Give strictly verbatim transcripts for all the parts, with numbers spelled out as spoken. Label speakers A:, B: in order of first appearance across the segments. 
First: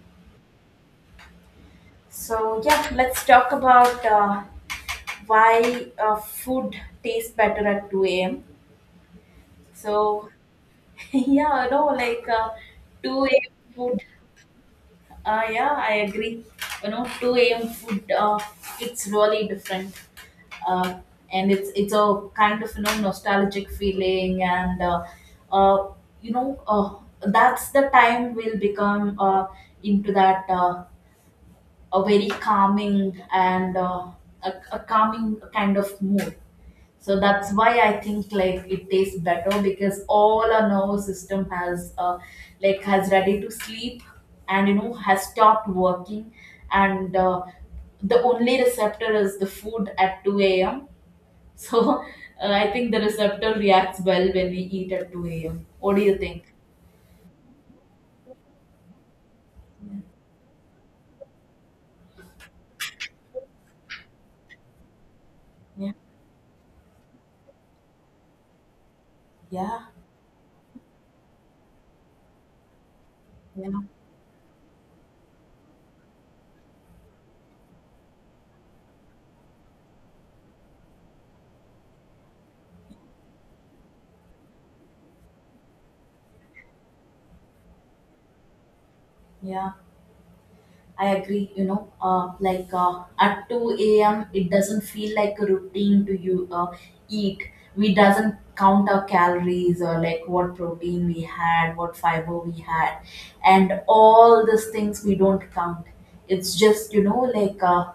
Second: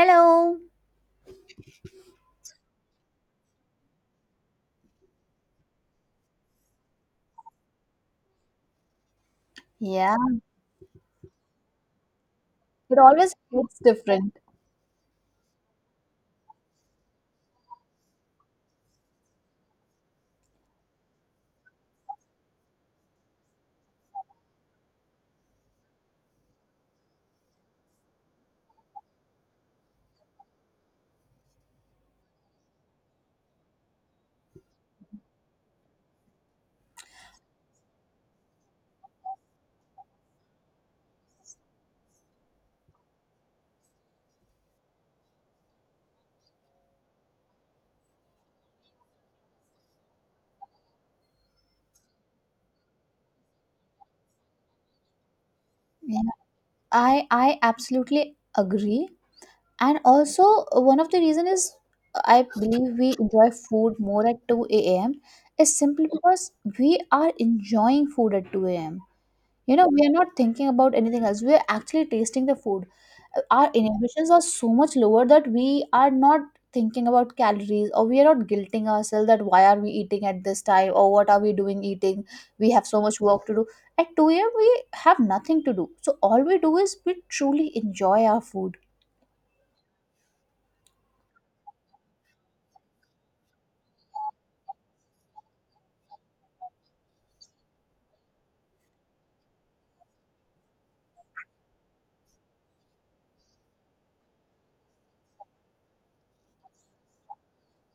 A: Hello.
B: So yeah, let's talk about uh, why uh, food tastes better at two a m.
A: Yeah,
B: So yeah, you know, like uh,
A: it
B: 2
A: always
B: a.m.
A: hits
B: food.
A: different.
B: Uh, yeah, I agree. You know, two a m food. Uh, it's really different, uh, and it's it's a kind of, you know nostalgic feeling, and uh, uh, you know uh, that's the time we'll become uh, into that. Uh, a very calming and uh, a, a calming kind of mood. So that's why I think like it tastes better because all our nervous system has uh, like has ready to sleep and you know has stopped working, and uh, the only receptor is the food at two a m. So uh, I think the receptor reacts well when we eat at two a m. What do you
A: Yeah,
B: think?
A: I I absolutely agree. And also, uh, one of the reason is, uh, I believe we enjoy food more at two a m is
B: Yeah.
A: simply because we are enjoying food at two a m. You
B: Yeah.
A: know, we are not thinking about anything else. We are actually tasting the food. Uh,
B: Yeah.
A: Our inhibitions are so much lower that we are not thinking about calories, or we are not guilting ourselves that why are we eating at this time, or what are we doing eating? We have so much work to do. At two a m, we have nothing to do. So all we do is we truly enjoy our food.
B: Yeah. I agree, you know, uh, like uh, at two a m, it doesn't feel like a routine to you uh, eat. We doesn't count our calories or like what protein we had, what fiber we had, and all these things we don't count. It's just, you know, like uh,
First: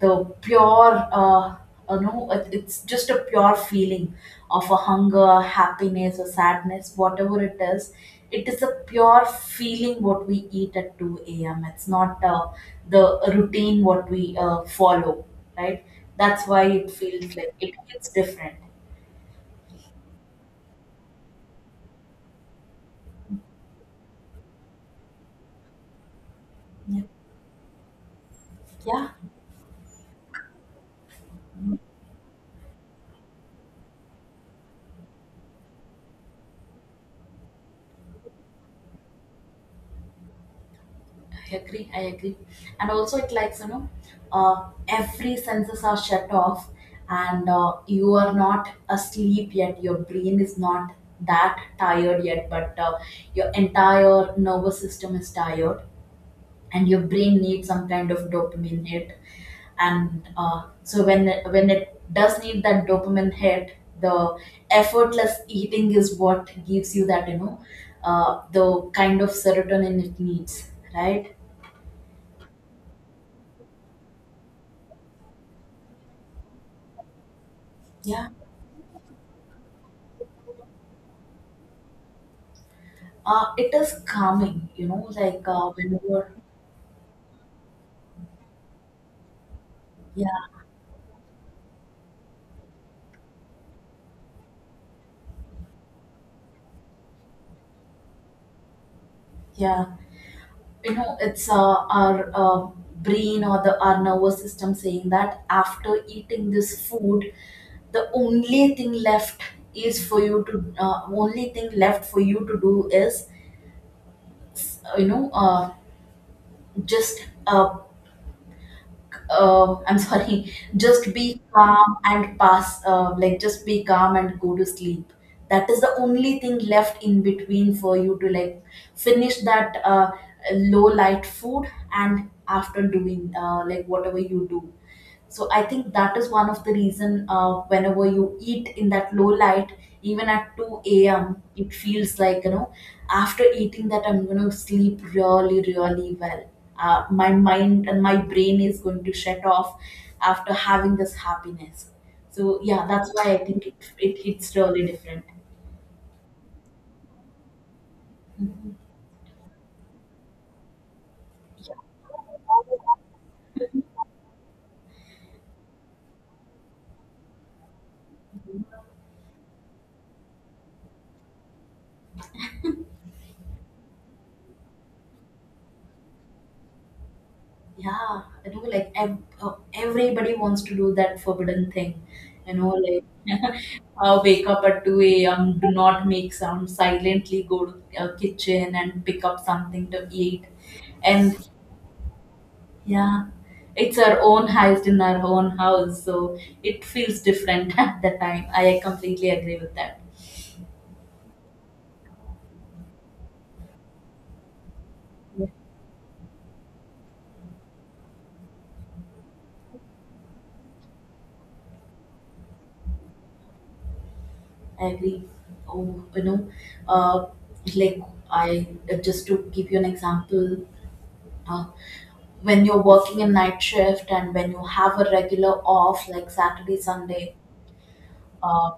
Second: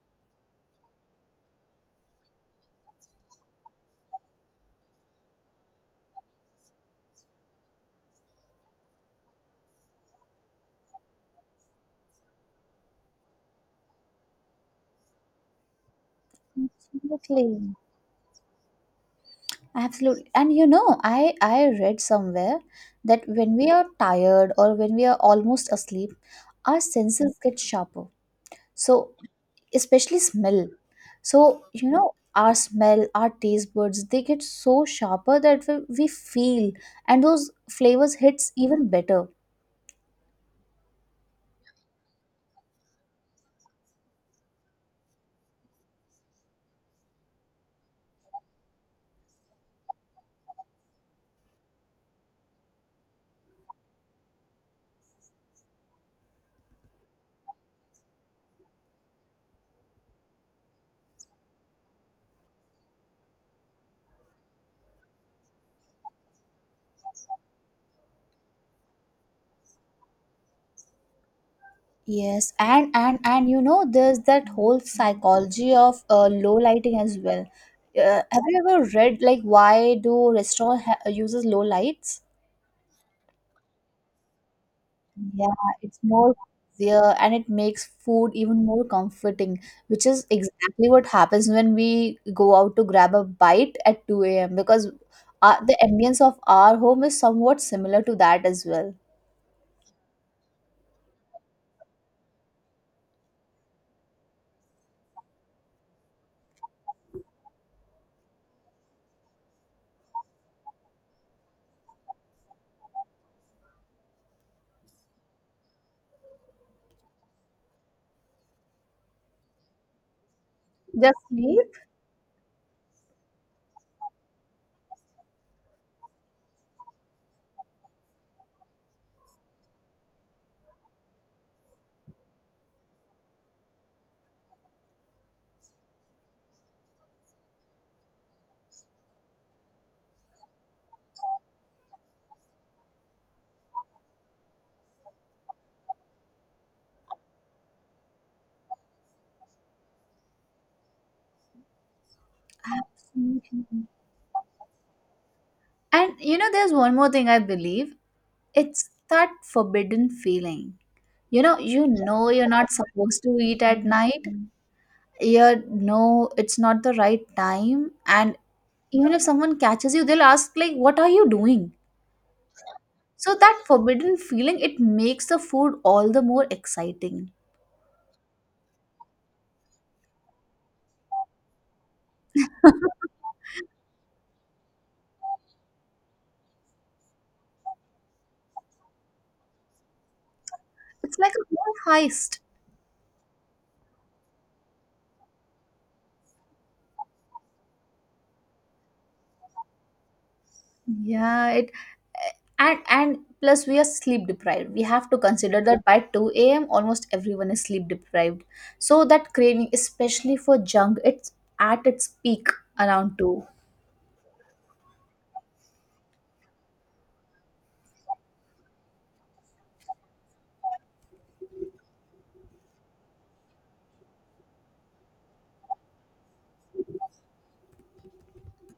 B: the pure uh, you know it, it's just a pure feeling of a hunger, happiness or sadness, whatever it is, it is a pure feeling what we eat at two a.m. It's not uh, the routine what we uh, follow, right? That's why it feels like
A: Absolutely.
B: it feels different.
A: Absolutely. And you know, I I read somewhere that when we are tired or when we are almost asleep, our
B: Yeah,
A: senses get sharper.
B: yeah,
A: So especially smell, so you know, our smell, our taste buds, they get so sharper that we we feel, and those flavors hits even better.
B: I agree. I agree. And also, it likes, you know, uh, every senses are shut off, and uh, you are not asleep yet. Your brain is not that tired yet, but uh, your entire nervous system is tired, and your brain needs some kind of dopamine hit. And uh, so when when it does need that dopamine hit, the effortless eating is what gives you that, you know, uh, the kind of serotonin it needs, right?
A: Yes, and and and you know, there's that whole psychology of uh, low lighting as well. Uh,
B: Yeah.
A: have you ever read like why do restaurant ha- uses low lights?
B: Uh, it is calming, you know, like
A: Yeah,
B: uh,
A: it's
B: whenever.
A: more easier, and it makes food even more comforting, which is
B: Yeah,
A: exactly what happens when we go out to grab a bite at two a m because uh, the ambience of our home is somewhat similar to that as well.
B: yeah, you know, it's uh, our uh, brain or the our nervous system saying that after eating this food, the only thing left is for you to, uh, only thing left for you to do is, uh, you know, uh, just uh, uh, I'm sorry, just
A: Just
B: be
A: me?
B: calm and pass, uh, like just be calm and go to sleep. That is the only thing left in between for you to like finish that uh, low light food and after doing uh, like whatever you do. So I think that is one of the reason, uh, whenever you eat in that low light, even at two a.m., it feels like, you know, after eating that I'm going to sleep really, really well. Uh, my mind and my brain is going to shut off after having this happiness. So yeah, that's why I think it,
A: Absolutely.
B: it hits really different.
A: And you know, there's one more thing I believe. It's that forbidden feeling. You know, you know you're not supposed to eat at night. You're no, it's not the right time, and
B: Mhm.
A: even if someone catches you, they'll ask like, what are you doing? So that forbidden feeling, it makes the food all the more exciting.
B: Yeah, you know, like ev- uh, everybody wants to do that forbidden thing. You know,
A: It's
B: like uh, wake up at two a m, do not make sound, silently go to uh, kitchen and pick up something to eat.
A: like
B: And
A: a whole heist.
B: yeah, it's our own heist in our own house, so it feels different at the time. I completely agree with that.
A: Yeah, it, and and plus we are sleep deprived. We have to
B: Yeah,
A: consider that by two a.m. almost everyone is sleep deprived. So that craving, especially for junk, it's at its peak around two.
B: I agree. Oh, you know, uh, like I uh, just to give you an example, uh, when you're working a night shift and when you have a regular off like Saturday, Sunday. uh,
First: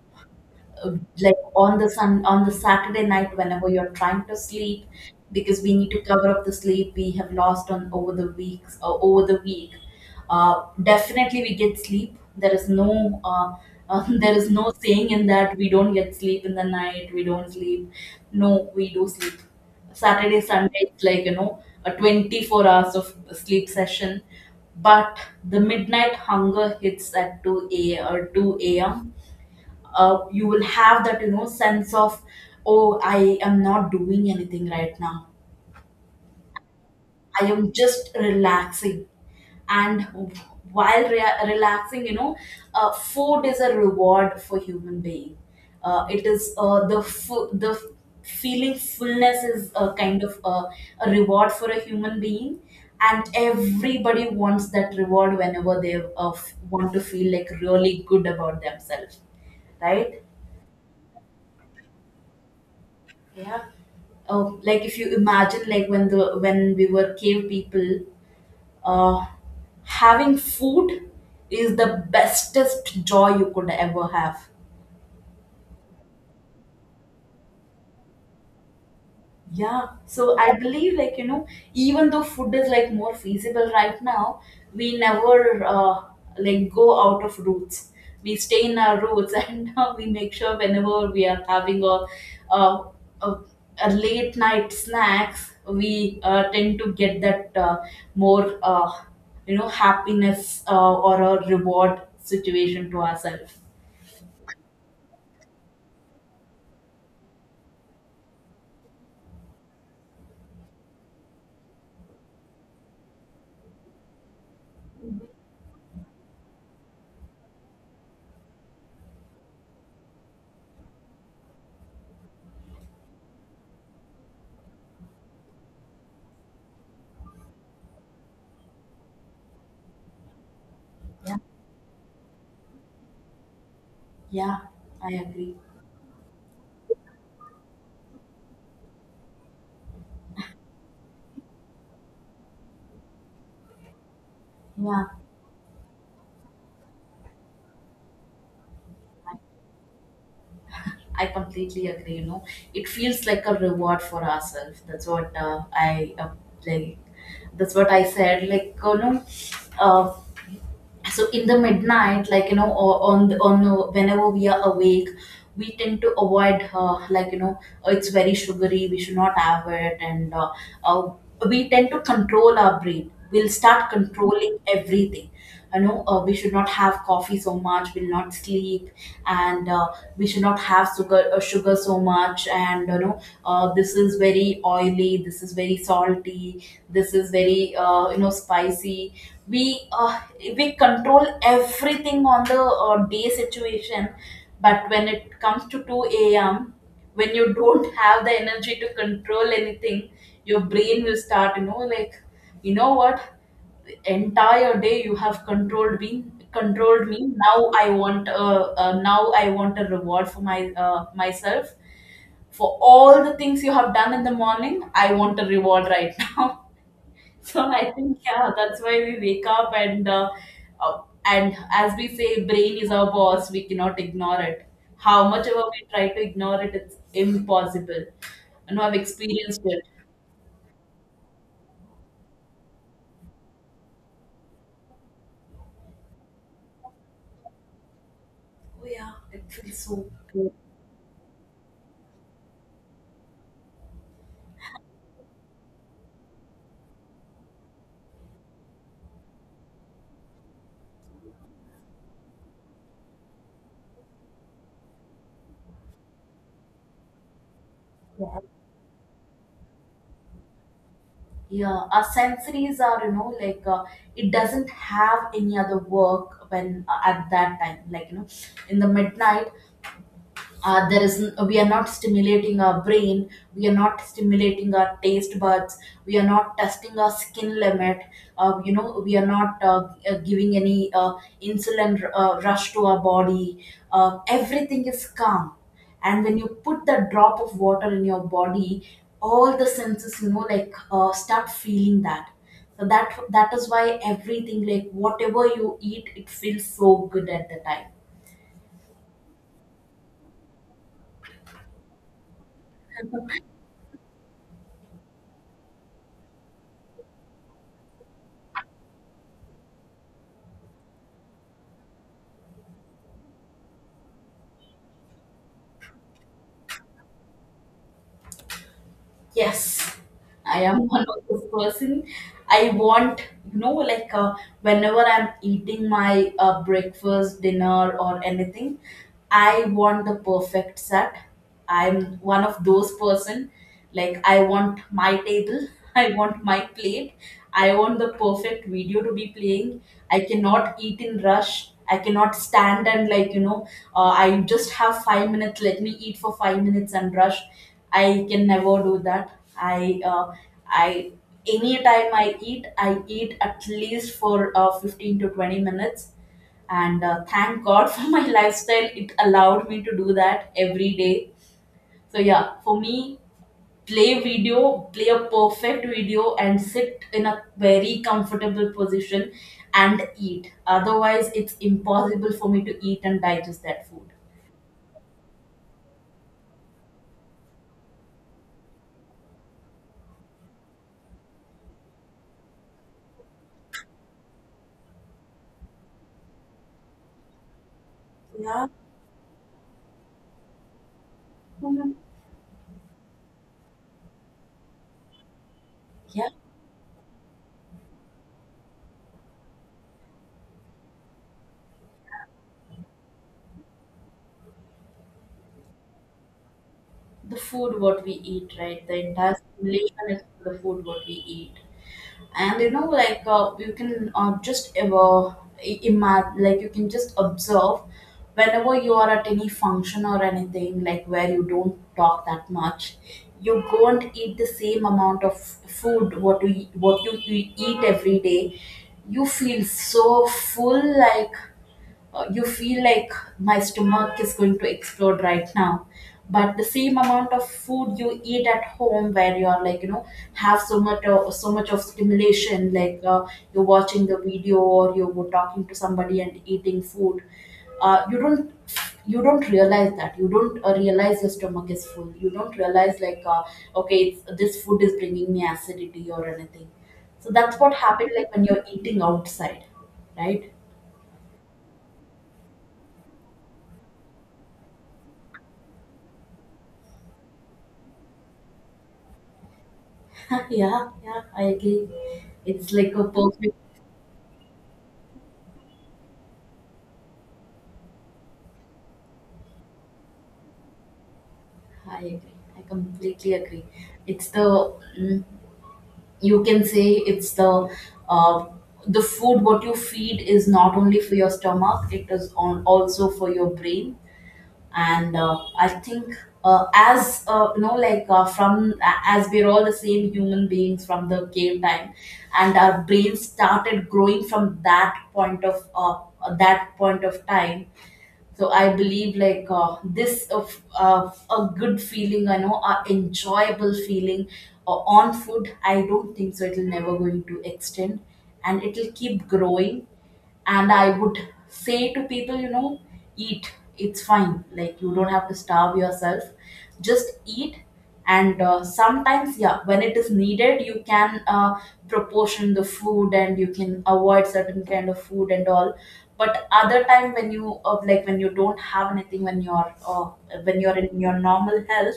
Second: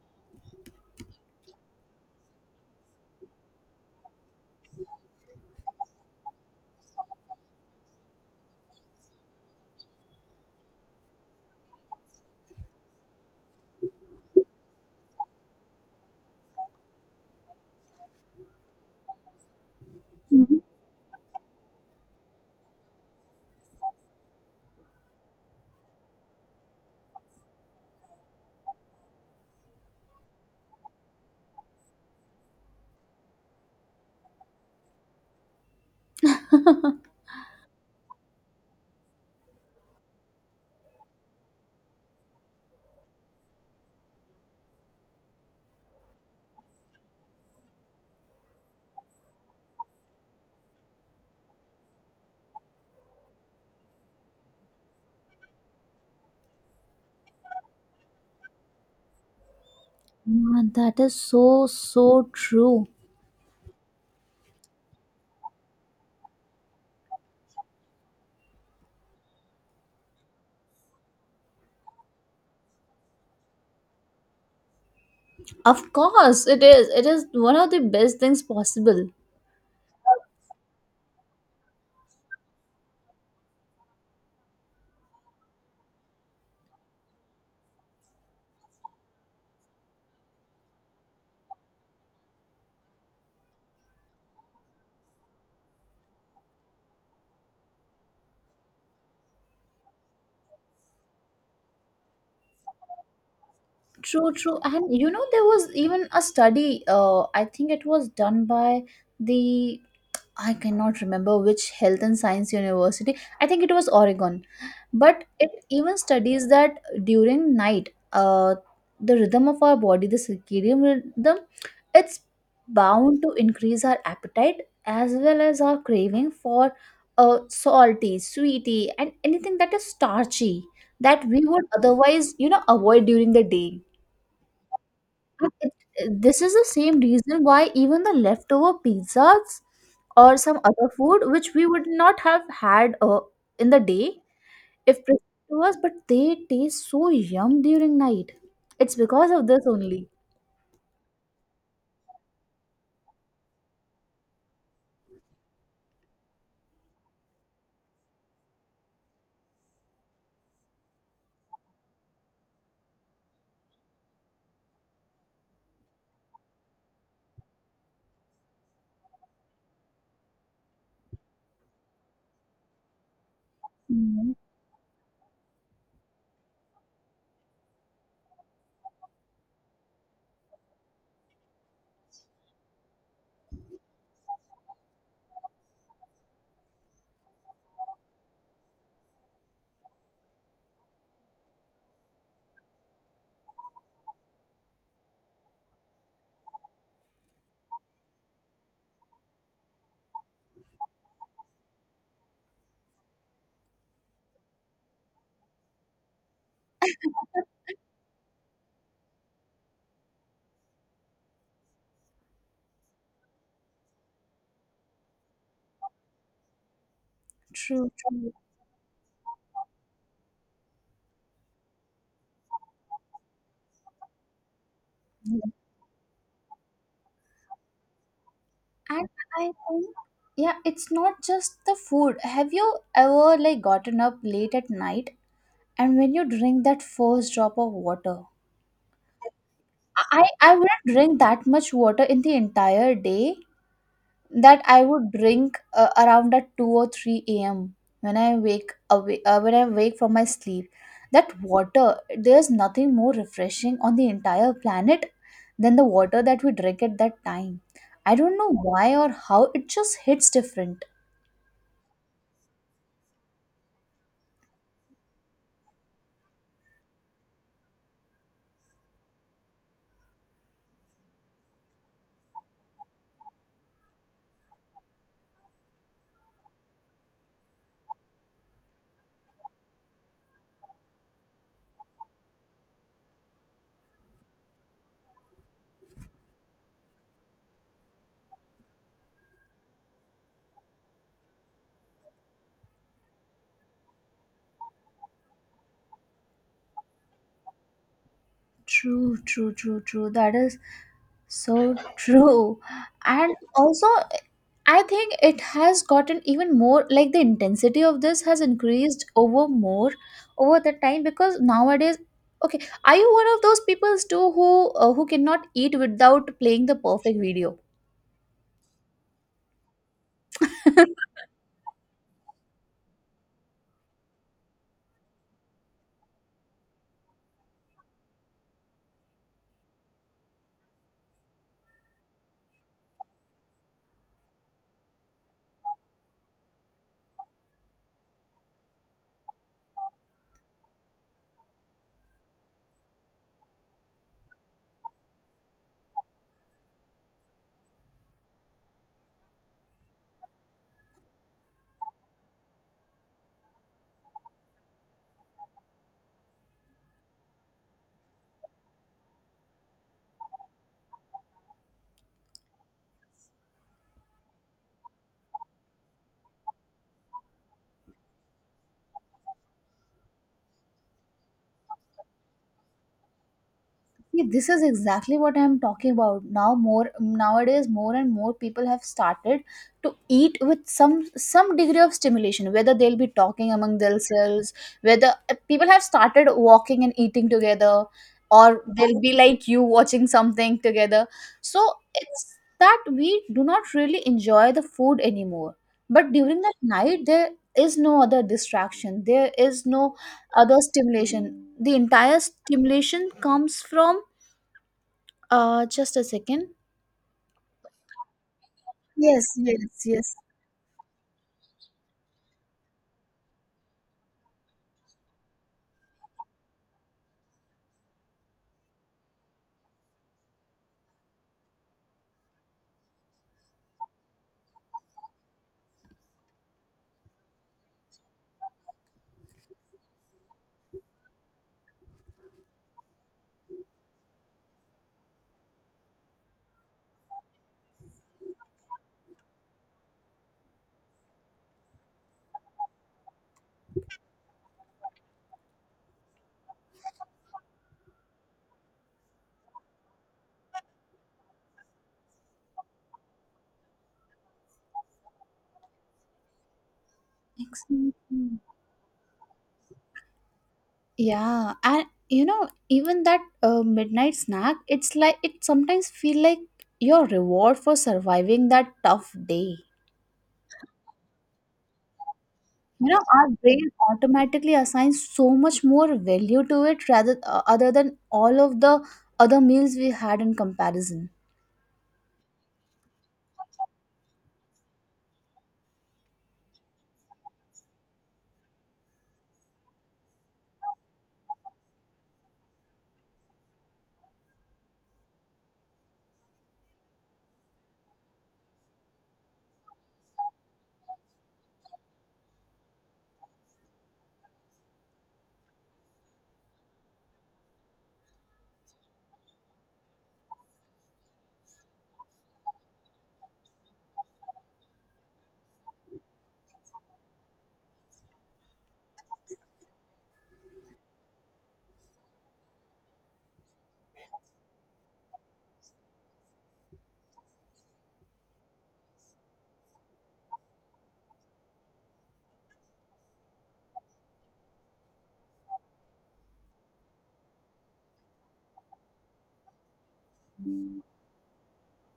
B: uh, like on the sun on the Saturday night, whenever you're trying to sleep, because we need to cover up the sleep we have lost on over the weeks or over the week. Uh, definitely we get sleep. There is no, uh, uh, there is no saying in that we don't get sleep in the night, we don't sleep. No, we do sleep. Saturday,
A: Mhm.
B: Sunday, it's like, you know, a twenty-four hours of sleep session. But the midnight hunger hits at two a or two a.m. Uh, you will have that, you know, sense of, "Oh, I am not doing anything right now, I am just relaxing." And while rea- relaxing, you know, uh, food is a reward for human being. Uh, it is uh, the fu- the f- feeling fullness is a kind of a, a reward for a human being. And everybody wants that reward whenever they uh, f- want to feel like really good about themselves, right?
A: Man, that is so so true.
B: Yeah. Oh, like if you imagine, like when the when we were cave people, uh, having food is the bestest joy you could ever have.
A: Of course, it is. It is one of the best things possible.
B: Yeah, so I believe, like, you know, even though food is like more feasible right now, we never uh, like go out of roots. We stay in our roots, and uh, we make sure whenever we are having a a, a, a late night snacks, we uh, tend to get that uh, more, uh, you know happiness, uh, or a reward situation to ourselves.
A: True, true. And you know, there was even a study. uh, I think it was done by the, I cannot remember which health and science university. I think it was Oregon. But it even studies that during night, uh, the rhythm of our body, the circadian rhythm, it's bound to increase our appetite as well as our craving for uh, salty, sweety, and anything that is starchy that
B: Yeah,
A: we would otherwise, you know, avoid during the day.
B: yeah, I
A: And
B: agree.
A: it- This is the same reason why even the leftover pizzas or some other food which we would not have had uh, in the day
B: Yeah.
A: if presented to us, but they taste so yum during night. It's because of this only.
B: I completely agree. You know, it feels like a reward for ourselves. That's what uh, I uh, like. That's what I said. Like, you know, uh, so in the midnight, like, you know, o- on the, on the- whenever we are awake, we tend to avoid, uh, like, you know, "Oh, it's very sugary, we should not have it," and uh, uh, we tend to control our brain, we'll start
A: Mhm.
B: controlling everything. You know, uh, we should not have coffee so much, we'll not sleep. And uh, we should not have sugar, uh, sugar so much. And you know, uh, this is very oily, this is very salty, this is very, uh, you know, spicy. We uh, we control everything on the uh, day situation. But when it comes to two a.m., when you don't have the energy to control anything, your brain will start, you know, like, "You know what, entire day you have controlled me, controlled me. Now I want, uh, uh, now i want a reward for my uh, myself for all the things you have done in the morning. I want a reward right now." So I
A: True,
B: think,
A: true.
B: yeah, that's why we wake up. And uh, uh, and as we say, brain is our boss. We cannot ignore it. How
A: Yeah.
B: much ever we try to ignore it, it's impossible. You know, I've
A: And I
B: experienced it.
A: think, yeah, it's not just the food. Have you ever like gotten up late at night and when you drink that first drop of water?
B: Oh yeah, it feels so
A: I
B: good.
A: I wouldn't drink that much water in the entire day that I would drink uh, around at two or three a m when I wake awake, uh, when I wake from my sleep. That water, there's nothing more refreshing on the entire planet than the water that we drink at that time. I don't know why or how, it just hits different.
B: Yeah, our sensories are, you know, like uh, it doesn't have any other work when, uh, at that time. Like, you know, in the midnight, uh, there is we are not stimulating our brain, we are not stimulating our taste buds, we are not testing our skin limit. Uh, you know, we are not, uh, uh, giving any uh, insulin r- uh, rush to our body. Uh, everything is calm, and when you put that drop of water in your body, all the senses, you know, like uh, start feeling that. So that that is why everything, like whatever you eat, it feels so good at the time.
A: True, true, true, true. That is so true. And also, I think it has gotten even more like the intensity of this has increased over more over the time, because nowadays, okay, are you one of those peoples too who uh, who cannot eat without playing the perfect video?
B: Yes, I am one of those person. I want, you know, like uh, whenever I'm eating my uh, breakfast, dinner, or anything, I want the perfect set. I'm one of those person. Like, I want my table, I want my plate, I want the perfect video to be playing. I cannot eat in rush. I cannot stand and, like, you know, uh, I just have five minutes. Let me eat for five minutes and rush. I can never do that. I uh, I Anytime I eat, I eat at least for uh, fifteen to twenty minutes. And uh, thank God for my lifestyle, it allowed me to do that every day. So yeah, for me, play video, play a perfect video, and sit in a very comfortable position and eat. Otherwise, it's impossible for me to eat and digest that food.
A: See, this is exactly what I'm talking about. Now, more nowadays, more and more people have started to eat with some some degree of stimulation. Whether they'll be talking among themselves, whether uh, people have started walking and eating together, or
B: Yeah.
A: they'll be like you watching something together. So it's that we do not really enjoy the food anymore. But
B: Yeah.
A: during that night, there is no other distraction. There is no other stimulation. The entire stimulation comes from uh, just a second.
B: The food what we eat, right? The
A: Yes,
B: entire
A: yes,
B: simulation
A: yes.
B: is the food what we eat, and you know, like uh, you can uh, just ever imagine, like you can just observe whenever you are at any function or anything, like where you don't talk that much, you go and eat the same amount of food what you what you, you eat every day. You feel so full, like uh, you feel like, "My stomach is going to explode right now." But the same amount of food you eat at home where you're like, you know, have so much of so much of stimulation, like uh, you're watching the video or you're talking to somebody and eating food. Uh, you don't you don't realize that you don't, uh, realize your stomach is full. You don't realize, like, uh, okay, it's, this food is bringing me acidity or anything. So that's
A: Thanks.
B: what happened, like
A: Mhm.
B: when you're eating outside, right?
A: Yeah, and you know, even that uh, midnight snack, it's like it sometimes feel like your reward for surviving that tough day.
B: Yeah, yeah, I agree. It's
A: You
B: like
A: know,
B: a
A: our
B: perfect.
A: brain automatically assigns so much more value to it rather, uh, other than all of the other meals we had in comparison.
B: I agree. I completely agree. It's the, mm, you can say, it's the uh, the food what you feed is not only for your stomach. It is on also for your brain. And uh, I think, uh, as, uh, you know, like uh, from a- as we're all the same human beings from the cave time, and our brains started growing from that point of uh, that point of time. So I believe, like, uh, this of, uh, a good feeling, I know, a enjoyable feeling uh, on food, I don't think so it'll never going to extend, and it'll keep growing. And I would say to people, you know, eat. It's fine, like you don't have to starve yourself, just eat. And uh, sometimes, yeah, when it is needed, you can uh, proportion the food and you can avoid certain kind of food and all. But other time when you, uh, like when you don't have anything, when you're uh, when you're in your normal health,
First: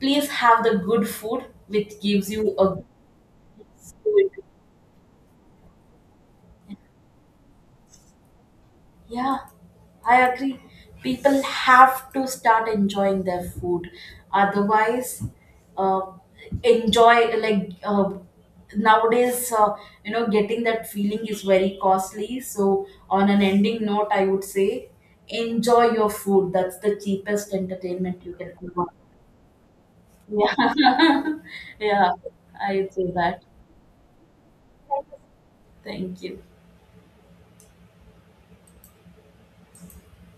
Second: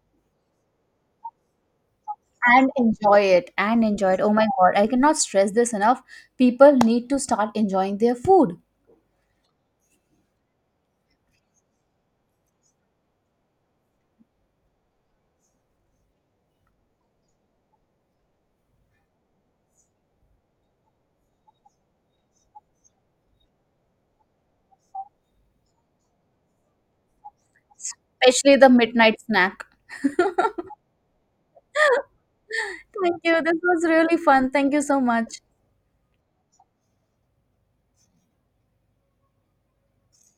B: please have the good food which gives you
A: And
B: a
A: enjoy it, and enjoy it. Oh
B: good.
A: my God, I cannot stress this enough. People need to start enjoying their food,
B: Yeah, I agree. People have to start enjoying their food. Otherwise, uh, enjoy, like uh, nowadays, uh, you know, getting that feeling is very costly. So, on an ending note, I would say, enjoy your food. That's the cheapest entertainment you can
A: especially the
B: have.
A: midnight snack.
B: Yeah, yeah, I would say
A: Thank you.
B: that.
A: This was really fun. Thank you so much.
B: Thank you.